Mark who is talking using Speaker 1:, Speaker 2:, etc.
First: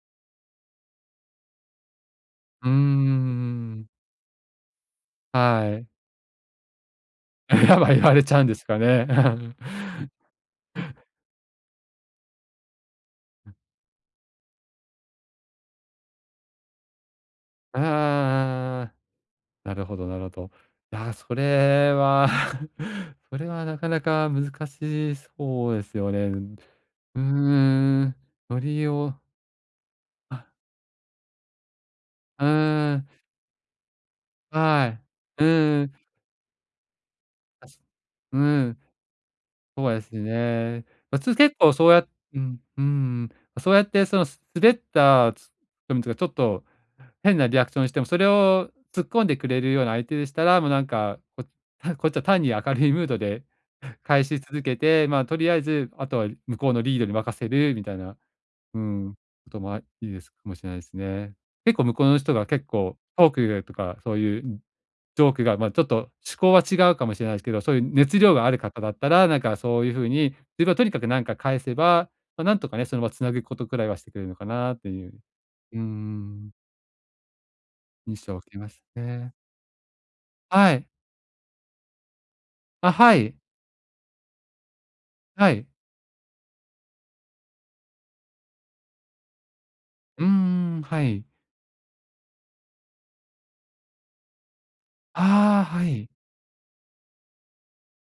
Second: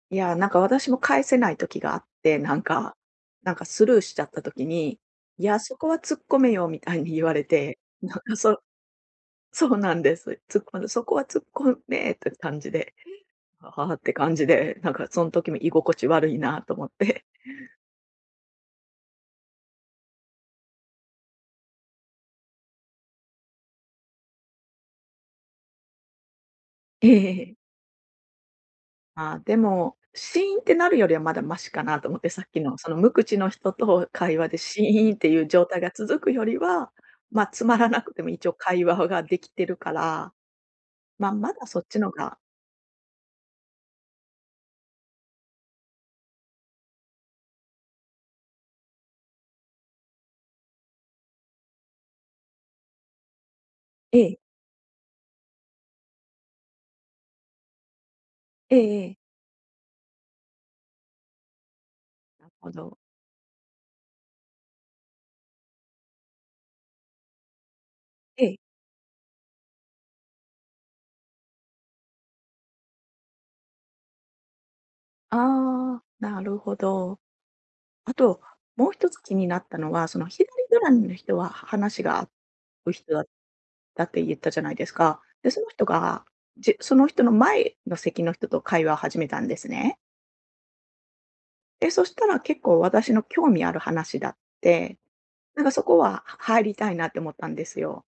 Speaker 1: いや、なんか、私も返せない時があって、なん
Speaker 2: うーん、う
Speaker 1: か、なんか、
Speaker 2: うー
Speaker 1: ス
Speaker 2: ん。
Speaker 1: ルーしちゃった時に、「いや、そ
Speaker 2: は
Speaker 1: こ
Speaker 2: い。
Speaker 1: は突っ込めよ」みたいに言われ
Speaker 2: や
Speaker 1: て、
Speaker 2: っぱ言わ
Speaker 1: なん
Speaker 2: れち
Speaker 1: か、
Speaker 2: ゃうんで
Speaker 1: そ
Speaker 2: すかね。
Speaker 1: そうなんです。突っ込んで。「そこは突っ込め！」って感じで、「あはは」って感じで、なんか、そん時、み居心地悪いなと思って。
Speaker 2: ああああああああ。なるほど、なるほど。いや、それは、それは、なかなか難しそうですよね、うん、
Speaker 1: え
Speaker 2: う
Speaker 1: ええ。
Speaker 2: ーん。とりを
Speaker 1: ああ、でも、シ
Speaker 2: あ。
Speaker 1: ーンってなるよりはまだマシかなと思って。さ
Speaker 2: う
Speaker 1: っきの、そ
Speaker 2: ー
Speaker 1: の無
Speaker 2: ん。
Speaker 1: 口の人と会話でシ
Speaker 2: は
Speaker 1: ーンって言
Speaker 2: い。う
Speaker 1: う状
Speaker 2: ん、
Speaker 1: 態
Speaker 2: う
Speaker 1: が
Speaker 2: ん。
Speaker 1: 続くよりは、ま、つ
Speaker 2: た
Speaker 1: ま
Speaker 2: し
Speaker 1: らなくても
Speaker 2: う
Speaker 1: 一応
Speaker 2: ん。
Speaker 1: 会話はが出来てる
Speaker 2: そ
Speaker 1: か
Speaker 2: うです
Speaker 1: ら、
Speaker 2: ね。あ、
Speaker 1: ま、
Speaker 2: つ
Speaker 1: ま
Speaker 2: 結
Speaker 1: だ
Speaker 2: 構、
Speaker 1: そっ
Speaker 2: そう
Speaker 1: ち
Speaker 2: や
Speaker 1: のが
Speaker 2: うん、うーん、そうやって、その、す滑ったつでもちがちょっと変なリアクションしても、それを突っ込んでくれるような相手でしたら、も、なんか、ここっちは単に明るいムードで
Speaker 1: え
Speaker 2: 返
Speaker 1: え。
Speaker 2: し続けて、まあ、取り合えず、あとは、い向こうのリードに任せるみたいな、
Speaker 1: え
Speaker 2: う
Speaker 1: え、え
Speaker 2: ん、
Speaker 1: え。
Speaker 2: 事も、あ、いいですかもしれないすね。結構向こうの人が、
Speaker 1: なっ
Speaker 2: 結
Speaker 1: ほ
Speaker 2: 構
Speaker 1: ど。
Speaker 2: トーク意外とか、そう言う、ん、ジョークが、まあ、ちょっと趣向は違うかもしれないすけど、そう言う熱量
Speaker 1: え
Speaker 2: があ
Speaker 1: え。
Speaker 2: る方だったら、なんか、そうゆう風に、自分はとにかく、なんか返せば、ま、なんとかね、その、ま、つなぐ事くらいはしてくれるのかなと言ううー
Speaker 1: ああ、な
Speaker 2: ん。
Speaker 1: るほど。あ
Speaker 2: 印象
Speaker 1: と、
Speaker 2: 受けます
Speaker 1: もう一つ
Speaker 2: ね。
Speaker 1: 気になったのは、その左
Speaker 2: はい。
Speaker 1: 隣の人は、は話が合う
Speaker 2: あ、
Speaker 1: 人
Speaker 2: は
Speaker 1: だっ
Speaker 2: い。
Speaker 1: たってゆったじゃないですか。で、
Speaker 2: は
Speaker 1: そ
Speaker 2: い。
Speaker 1: の人が、じその人の前の席の人と会話始めたんですね。
Speaker 2: うんうんうん、はい。
Speaker 1: で、そしたら結構、私の興味ある話だって、なん
Speaker 2: あ
Speaker 1: か、
Speaker 2: あ、
Speaker 1: そ
Speaker 2: は
Speaker 1: こ
Speaker 2: い。
Speaker 1: は、は入りたいなって思ったんですよ。